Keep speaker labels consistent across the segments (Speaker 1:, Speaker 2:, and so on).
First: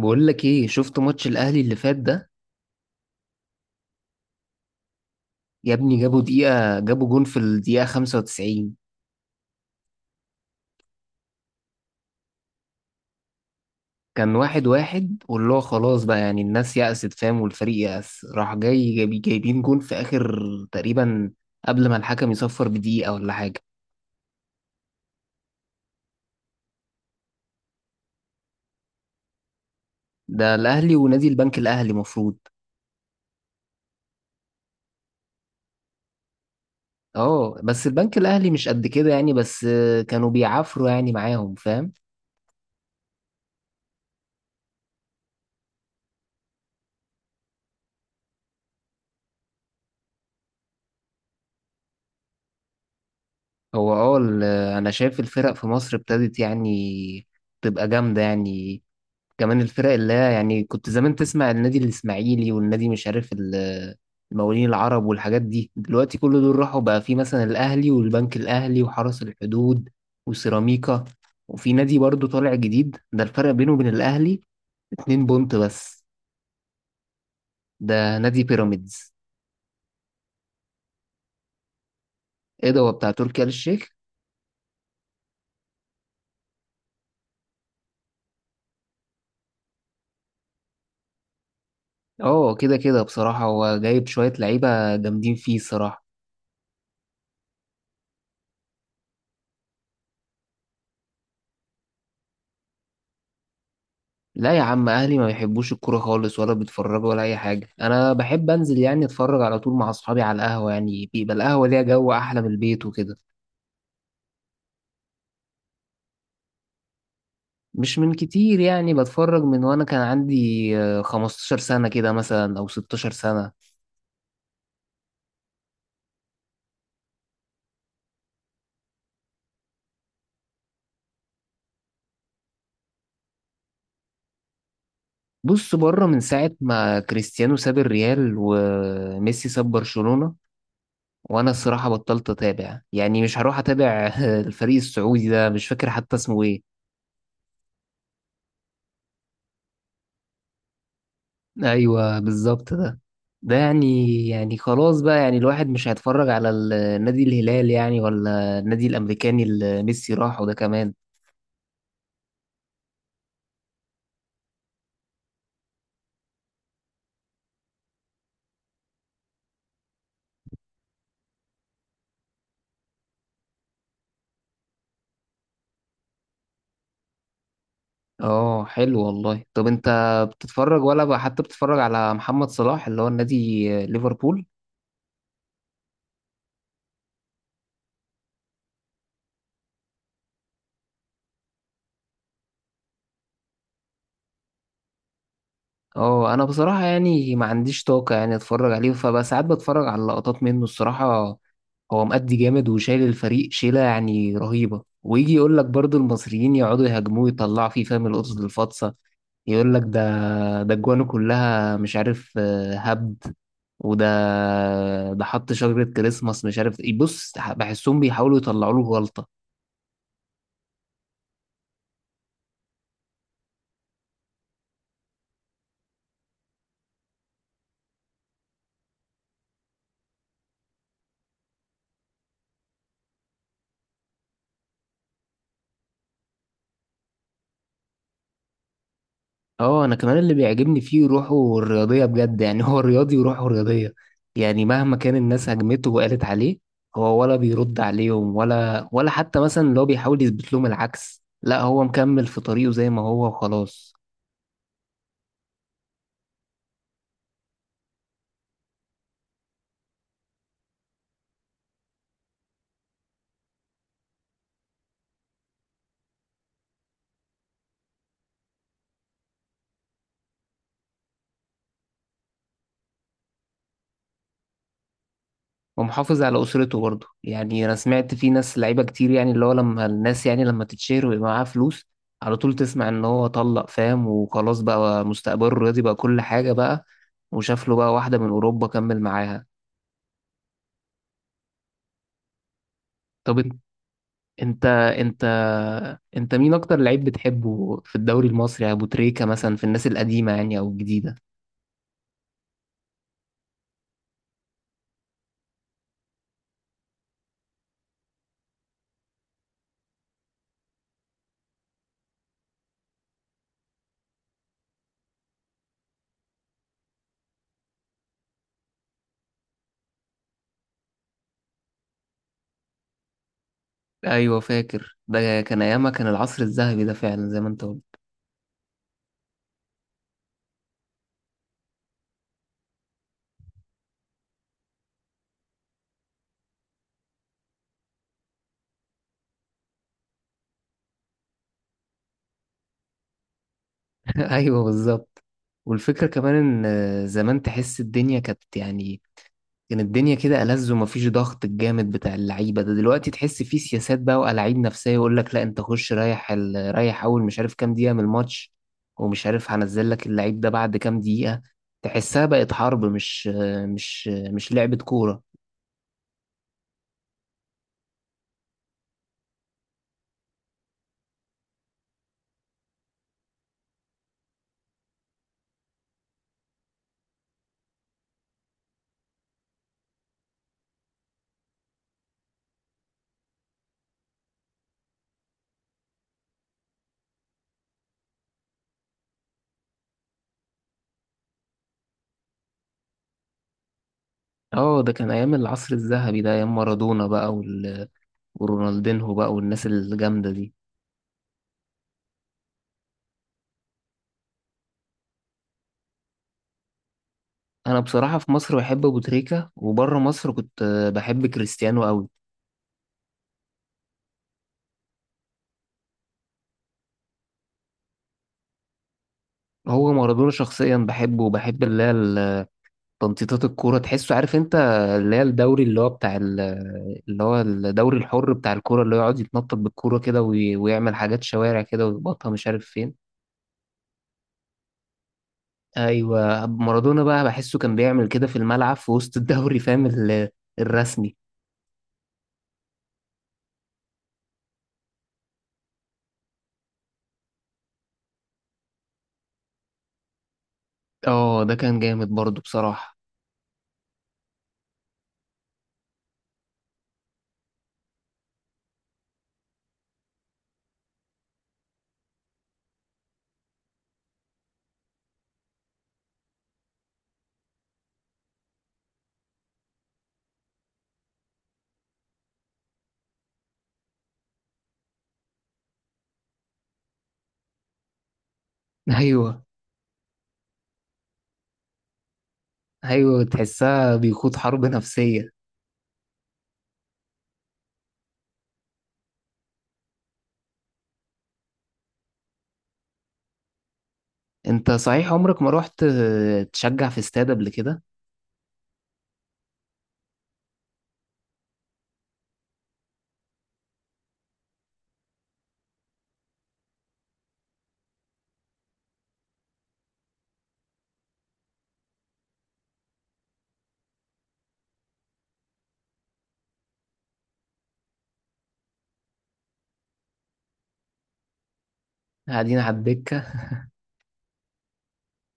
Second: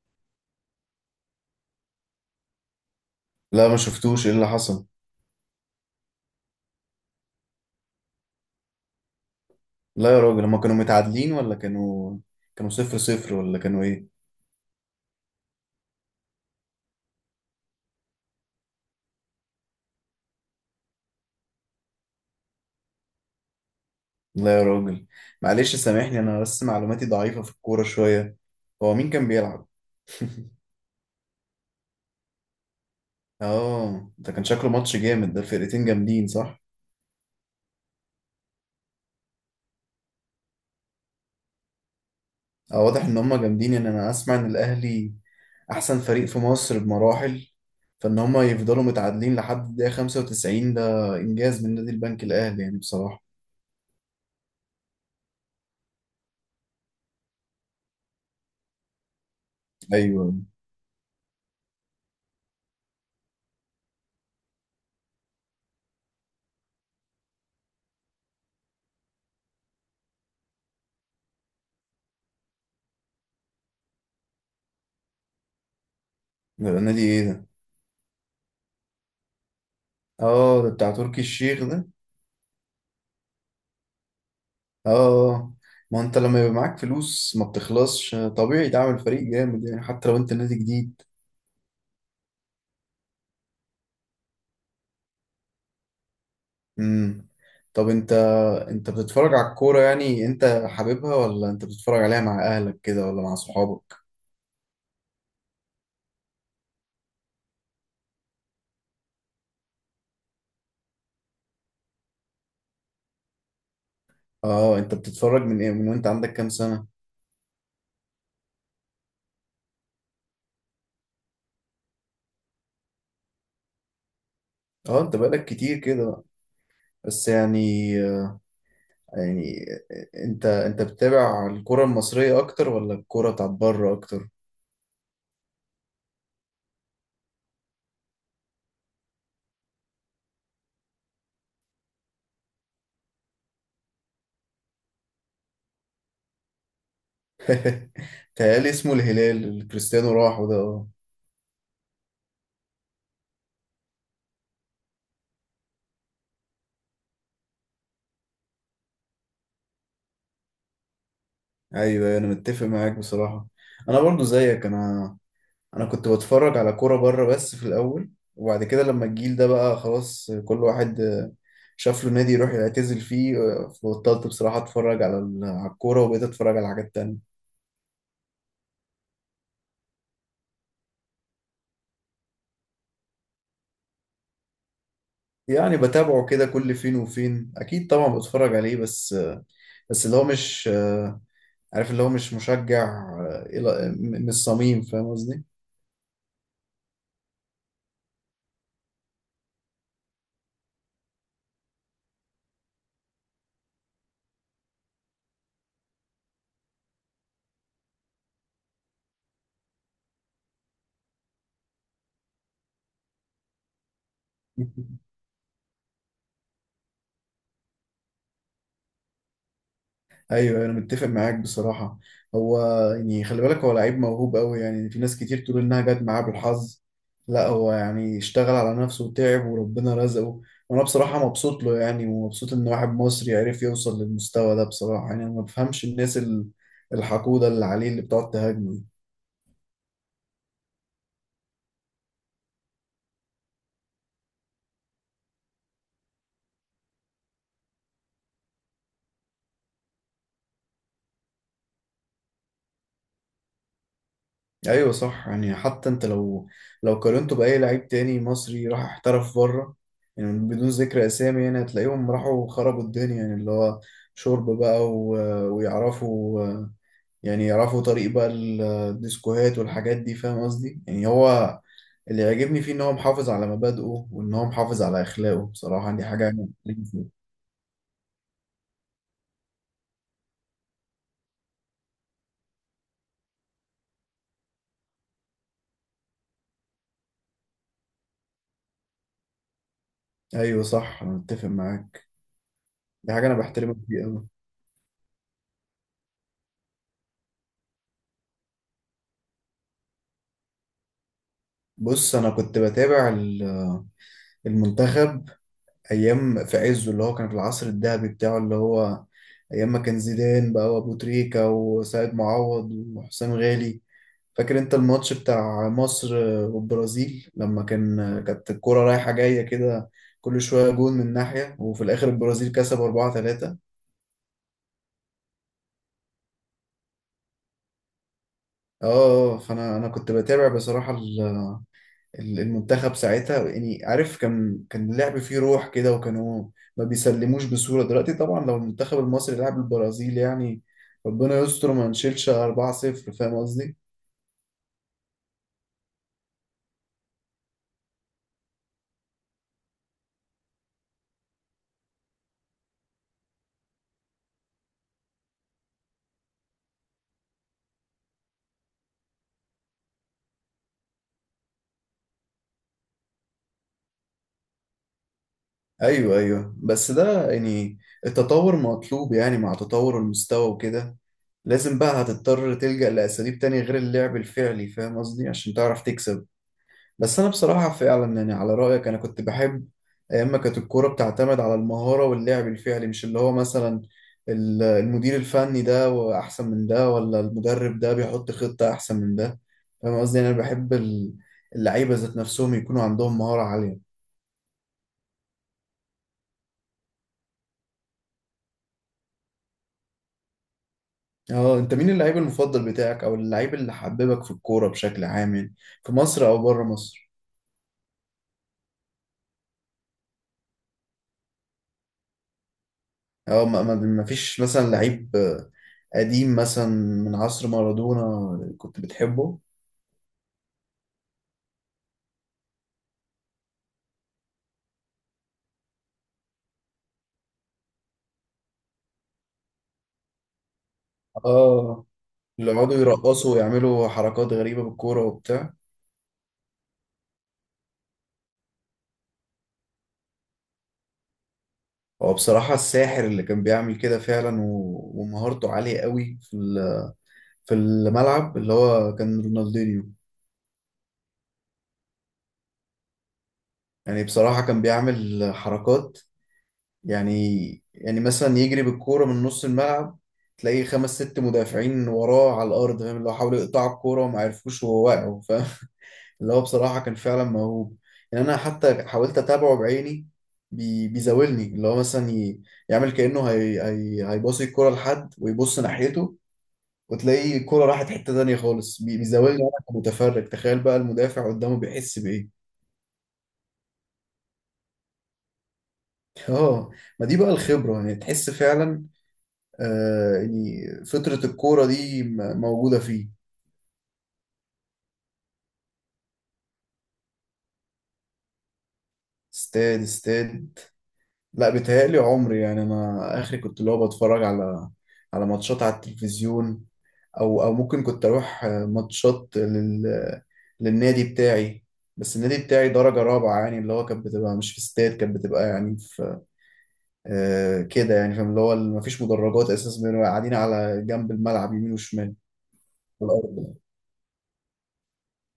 Speaker 1: بقول لك ايه، شفت ماتش الاهلي اللي فات ده؟
Speaker 2: لا، ما شفتوش ايه اللي حصل.
Speaker 1: يا ابني جابوا جون في الدقيقة 95.
Speaker 2: لا يا راجل، هما كانوا متعادلين ولا كانوا صفر صفر ولا كانوا ايه؟
Speaker 1: كان واحد واحد، واللي هو خلاص بقى يعني الناس يأست فاهم، والفريق يأس راح جاي جايبين جون في اخر تقريبا، قبل ما الحكم يصفر بدقيقة ولا حاجة.
Speaker 2: لا يا راجل، معلش سامحني، انا بس معلوماتي ضعيفة في الكورة شوية. هو مين كان بيلعب؟
Speaker 1: ده الاهلي ونادي البنك الاهلي مفروض.
Speaker 2: اه، ده كان شكله ماتش جامد، ده فرقتين جامدين صح؟
Speaker 1: اه، بس البنك الاهلي مش قد كده يعني، بس كانوا بيعافروا يعني معاهم فاهم.
Speaker 2: اه واضح ان هما جامدين، انا اسمع ان الاهلي احسن فريق في مصر بمراحل، فان هما يفضلوا متعادلين لحد الدقيقة 95، ده انجاز من نادي البنك الاهلي يعني بصراحة.
Speaker 1: هو انا شايف الفرق في مصر ابتدت يعني تبقى جامدة يعني. كمان الفرق اللي هي
Speaker 2: ايوه.
Speaker 1: يعني، كنت زمان تسمع النادي الإسماعيلي والنادي مش عارف المقاولين العرب والحاجات دي. دلوقتي كل دول راحوا بقى، في مثلا الأهلي والبنك الأهلي وحرس الحدود وسيراميكا، وفي نادي برضو طالع جديد، ده الفرق بينه وبين الأهلي اتنين بونت بس.
Speaker 2: ده النادي ايه ده؟
Speaker 1: ده نادي بيراميدز.
Speaker 2: اه، ده بتاع تركي الشيخ ده.
Speaker 1: ايه ده، هو بتاع تركي آل الشيخ؟
Speaker 2: اه، ما انت لما يبقى معاك فلوس ما بتخلصش، طبيعي تعمل فريق جامد يعني، حتى لو انت نادي جديد.
Speaker 1: اه، كده كده بصراحة، هو جايب شوية لعيبة جامدين فيه الصراحة.
Speaker 2: امم طب انت بتتفرج على الكورة؟ يعني انت حاببها، ولا انت بتتفرج عليها مع اهلك كده ولا مع صحابك؟
Speaker 1: لا يا عم، اهلي ما بيحبوش الكوره خالص، ولا بيتفرجوا ولا اي حاجه. انا بحب انزل يعني اتفرج على طول مع اصحابي على القهوه، يعني بيبقى القهوه ليها جو احلى من البيت وكده.
Speaker 2: اه، انت بتتفرج من ايه، من وانت عندك كام سنة؟
Speaker 1: مش من كتير، يعني بتفرج من وانا كان عندي 15 سنه كده مثلا، او 16 سنه.
Speaker 2: اه انت بقالك كتير كده بقى. بس يعني، يعني انت بتتابع الكرة المصرية اكتر ولا الكرة بتاعت بره اكتر؟
Speaker 1: بص، بره من ساعه ما كريستيانو ساب الريال وميسي ساب برشلونه، وانا الصراحه بطلت اتابع، يعني مش هروح اتابع الفريق السعودي ده مش فاكر حتى اسمه ايه.
Speaker 2: تهيألي اسمه الهلال اللي كريستيانو راحه ده.
Speaker 1: ايوه بالظبط ده يعني خلاص بقى، يعني الواحد مش هيتفرج على النادي الهلال يعني، ولا النادي الامريكاني اللي ميسي راحه ده كمان.
Speaker 2: ايوه، أيوة، انا متفق معاك بصراحه. انا برضو زيك، انا انا كنت بتفرج على كوره بره بس في الاول، وبعد كده لما الجيل ده بقى خلاص كل واحد شاف له نادي يروح يعتزل فيه، فبطلت بصراحه اتفرج على على الكوره، وبقيت اتفرج على حاجات تانية.
Speaker 1: اه حلو والله. طب انت بتتفرج، ولا بقى حتى بتتفرج على محمد صلاح اللي هو النادي ليفربول؟
Speaker 2: يعني بتابعه كده كل فين وفين، اكيد طبعا بتفرج عليه، بس بس اللي هو مش عارف، اللي هو مش مشجع من الصميم، فاهم قصدي؟
Speaker 1: اه، انا بصراحة يعني ما عنديش طاقة يعني اتفرج عليه، فبقى ساعات بتفرج على لقطات منه الصراحة. هو مأدي جامد وشايل الفريق شيلة يعني رهيبة، ويجي يقول لك برضو المصريين يقعدوا يهاجموه يطلعوا فيه فاهم، القطط الفاطسة يقول لك ده. ده الجوانه كلها مش عارف هبد. وده، ده حط شجرة كريسماس مش عارف ايه. بص، بحسهم بيحاولوا يطلعوا له غلطة.
Speaker 2: ايوه، انا متفق معاك بصراحه. هو يعني، خلي بالك، هو لعيب موهوب قوي يعني، في ناس كتير تقول انها جت معاه بالحظ. لا، هو يعني اشتغل على نفسه وتعب وربنا رزقه، وانا بصراحه مبسوط له يعني، ومبسوط ان واحد مصري عرف يوصل للمستوى ده بصراحه. يعني انا ما بفهمش الناس الحقوده اللي عليه، اللي بتقعد تهاجمه.
Speaker 1: اه، انا كمان اللي بيعجبني فيه روحه الرياضية بجد، يعني هو رياضي وروحه رياضية. يعني مهما كان الناس هجمته وقالت عليه، هو ولا بيرد عليهم، ولا حتى مثلا اللي هو بيحاول يثبت لهم العكس. لا، هو مكمل في طريقه زي ما هو وخلاص.
Speaker 2: ايوه صح، يعني حتى انت لو قارنته باي لعيب تاني مصري راح احترف بره، يعني بدون ذكر اسامي، يعني هتلاقيهم راحوا خربوا الدنيا، يعني اللي هو شرب بقى و... ويعرفوا يعني يعرفوا طريق بقى الديسكوهات والحاجات دي، فاهم قصدي؟ يعني هو اللي يعجبني فيه ان هو محافظ على مبادئه، وان هو محافظ على اخلاقه بصراحة، دي
Speaker 1: ومحافظ
Speaker 2: حاجة
Speaker 1: على
Speaker 2: أنا
Speaker 1: أسرته
Speaker 2: بحترمه
Speaker 1: برضه.
Speaker 2: فيه.
Speaker 1: يعني أنا سمعت في ناس لعيبة كتير، يعني اللي هو لما الناس يعني لما تتشهر ويبقى معاها فلوس، على طول تسمع إن هو طلق فاهم، وخلاص بقى مستقبله الرياضي بقى كل حاجة بقى، وشاف له بقى واحدة من أوروبا كمل معاها.
Speaker 2: ايوه صح، انا متفق معاك، دي حاجة انا
Speaker 1: طب
Speaker 2: بحترمك فيه قوي.
Speaker 1: أنت أنت أنت مين أكتر لعيب بتحبه في الدوري المصري، أبو تريكة مثلا في الناس القديمة يعني، أو الجديدة؟
Speaker 2: بص، انا كنت بتابع المنتخب ايام في عزه، اللي هو كان في العصر الذهبي بتاعه، اللي هو ايام ما كان زيدان بقى، وابو تريكة، وسيد معوض، وحسام غالي. فاكر انت الماتش بتاع مصر والبرازيل، لما كان كانت الكرة رايحة جاية كده، كل شوية جون من ناحية، وفي الاخر البرازيل كسب 4-3.
Speaker 1: أيوة فاكر، ده كان أيامها كان العصر الذهبي ده فعلا زي ما أنت قلت.
Speaker 2: اه، فانا انا كنت بتابع بصراحة المنتخب ساعتها، يعني عارف كان كان اللعب فيه روح كده، وكانوا ما بيسلموش بسهولة. دلوقتي طبعا لو المنتخب المصري لعب البرازيل يعني، ربنا يستر ما نشيلش 4-0، فاهم قصدي؟
Speaker 1: ايوه بالظبط. والفكره كمان، ان زمان تحس الدنيا كانت يعني كان الدنيا كده ألذ، ومفيش ضغط الجامد بتاع اللعيبه ده دلوقتي. تحس فيه سياسات بقى وألاعيب نفسيه، يقول لك لا انت خش ريح اول مش عارف كام دقيقه من الماتش، ومش عارف هنزل لك اللعيب ده بعد كام دقيقه. تحسها بقت حرب، مش لعبه كوره.
Speaker 2: ايوه ايوه، بس ده يعني التطور مطلوب، يعني مع تطور المستوى وكده لازم بقى، هتضطر تلجأ لأساليب تانية غير اللعب الفعلي، فاهم قصدي؟ عشان تعرف تكسب. بس انا بصراحه فعلا يعني، على رايك انا كنت بحب اما كانت الكوره بتعتمد على المهاره واللعب الفعلي، مش اللي هو مثلا المدير الفني ده واحسن من ده، ولا المدرب ده بيحط خطه احسن من ده. فاهم قصدي؟ يعني انا بحب اللعيبه ذات نفسهم يكونوا عندهم مهاره عاليه.
Speaker 1: اه، ده كان ايام العصر الذهبي ده، ايام مارادونا بقى ورونالدينهو بقى والناس الجامده دي.
Speaker 2: اه، انت مين اللعيب المفضل بتاعك، او اللعيب اللي حببك في الكوره بشكل عام يعني، في مصر او بره مصر؟
Speaker 1: انا بصراحه في مصر بحب ابو تريكه، وبره مصر كنت بحب كريستيانو قوي.
Speaker 2: اه ما فيش مثلا لعيب، قديم مثلا، من عصر مارادونا كنت بتحبه؟
Speaker 1: هو مارادونا شخصيا بحبه، وبحب اللي هي تنطيطات الكوره، تحسه عارف انت، اللي هي الدوري اللي هو بتاع اللي هو الدوري الحر بتاع الكوره، اللي هو يقعد يتنطط بالكوره كده ويعمل حاجات شوارع
Speaker 2: اه،
Speaker 1: كده ويخبطها مش
Speaker 2: اللي
Speaker 1: عارف
Speaker 2: يقعدوا
Speaker 1: فين.
Speaker 2: يرقصوا ويعملوا حركات غريبة بالكورة وبتاع.
Speaker 1: ايوه، مارادونا بقى بحسه كان بيعمل كده في الملعب في وسط الدوري فاهم الرسمي.
Speaker 2: هو بصراحة الساحر اللي كان بيعمل كده فعلا، و... ومهارته عالية قوي في ال... في الملعب، اللي هو كان رونالدينيو.
Speaker 1: اه، ده كان جامد برضه بصراحه.
Speaker 2: يعني بصراحة كان بيعمل حركات، يعني، يعني مثلا يجري بالكورة من نص الملعب، تلاقيه خمس ست مدافعين وراه على الأرض، فاهم؟ اللي هو حاولوا يقطعوا الكورة وما عرفوش وهو واقع. اللي هو بصراحة كان فعلا موهوب، يعني أنا حتى حاولت أتابعه بعيني. بيزاولني اللي هو مثلا يعمل كأنه هي هيباصي الكرة لحد ويبص ناحيته، وتلاقي الكرة راحت حتة تانية خالص.
Speaker 1: ايوه،
Speaker 2: بيزاولني أنا كمتفرج، تخيل بقى المدافع قدامه بيحس بإيه.
Speaker 1: ايوه، تحسها بيخوض حرب نفسيه.
Speaker 2: اه، ما دي بقى الخبرة، يعني تحس فعلا آه، يعني فطرة الكورة دي موجودة فيه.
Speaker 1: انت صحيح عمرك ما رحت تشجع في استاد قبل كده؟
Speaker 2: استاد استاد؟ لا، بيتهيألي عمري. يعني أنا آخري كنت اللي هو بتفرج على على ماتشات على التلفزيون، او او ممكن كنت اروح ماتشات لل للنادي بتاعي. بس النادي بتاعي درجة رابعة يعني، اللي هو كانت بتبقى مش في استاد، كانت بتبقى يعني في آه كده يعني. فاهم اللي هو ما فيش مدرجات اساسا، بنبقى قاعدين على جنب الملعب يمين وشمال،
Speaker 1: قاعدين على
Speaker 2: على
Speaker 1: الدكة.
Speaker 2: الارض يعني.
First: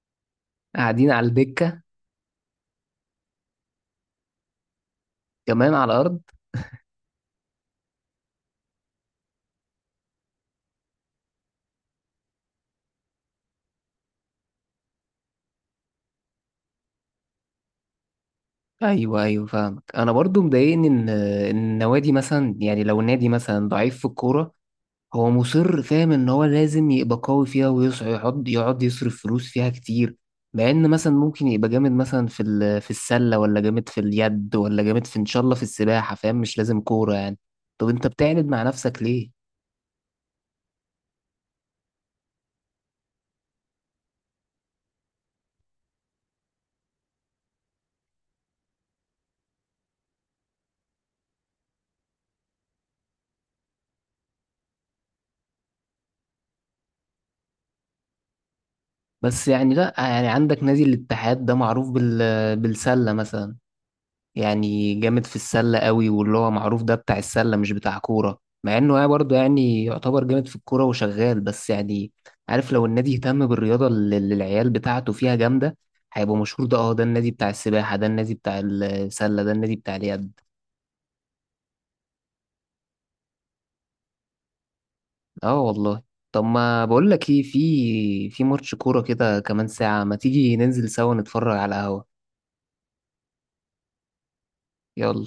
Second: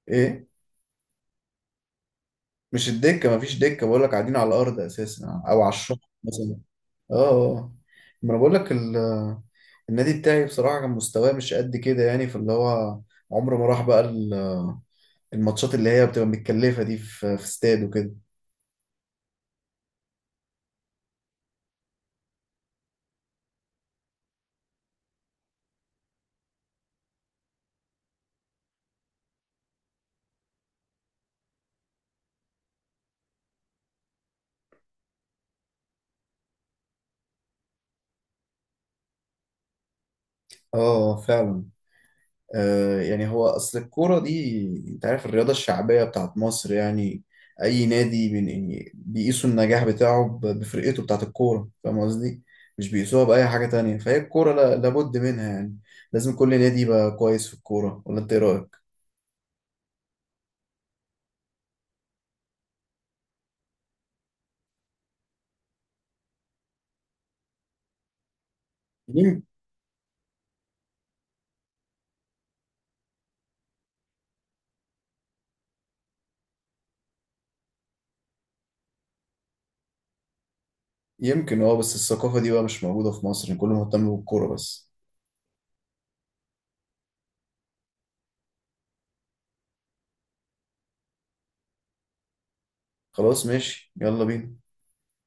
Speaker 2: ايه؟
Speaker 1: قاعدين على الدكة.
Speaker 2: مش الدكة، ما فيش دكة، بقول لك قاعدين على الارض اساسا، او على
Speaker 1: كمان على
Speaker 2: الشط
Speaker 1: الأرض.
Speaker 2: مثلا. اه آه. آه. ما انا بقول لك النادي بتاعي بصراحة كان مستواه مش قد كده، يعني فاللي هو عمره ما راح بقى الماتشات اللي هي بتبقى متكلفة دي، في في استاد وكده.
Speaker 1: أيوه، أيوه، فاهمك. أنا برضو مضايقني إن إن النوادي مثلا، يعني لو النادي مثلا ضعيف في الكورة، هو مصر فاهم إن هو لازم يبقى قوي فيها ويصعد، يقعد يقعد يصرف فلوس فيها كتير، مع إن مثلا ممكن يبقى جامد مثلا في في السلة، ولا جامد في اليد، ولا جامد في إن شاء الله في السباحة فاهم، مش لازم كورة يعني. طب أنت بتعند مع نفسك ليه؟
Speaker 2: اه فعلا، آه يعني هو اصل الكورة دي، انت عارف الرياضة الشعبية بتاعت مصر يعني، اي نادي من يعني بيقيسوا النجاح بتاعه بفرقته بتاعت الكورة، فاهم قصدي؟ مش بيقيسوها بأي حاجة تانية، فهي الكورة لابد منها يعني، لازم كل نادي يبقى كويس في الكورة، ولا انت ايه رأيك؟
Speaker 1: بس يعني لا، يعني عندك نادي الاتحاد ده معروف بالسلة مثلا، يعني جامد في السلة قوي، واللي هو معروف ده بتاع السلة مش بتاع كورة، مع انه يعني برضه
Speaker 2: يم-
Speaker 1: يعني يعتبر جامد في الكورة وشغال بس يعني. عارف، لو النادي اهتم بالرياضة اللي العيال بتاعته فيها جامدة، هيبقى مشهور. ده اه ده النادي بتاع السباحة، ده النادي بتاع السلة، ده النادي بتاع اليد.
Speaker 2: يمكن، اه، بس الثقافة دي بقى مش موجودة في مصر يعني، كله مهتم بالكورة بس.
Speaker 1: اه والله. طب ما بقول لك ايه، في ماتش كورة كده كمان ساعة، ما تيجي ننزل سوا نتفرج على القهوة.
Speaker 2: خلاص ماشي، يلا بينا.
Speaker 1: يلا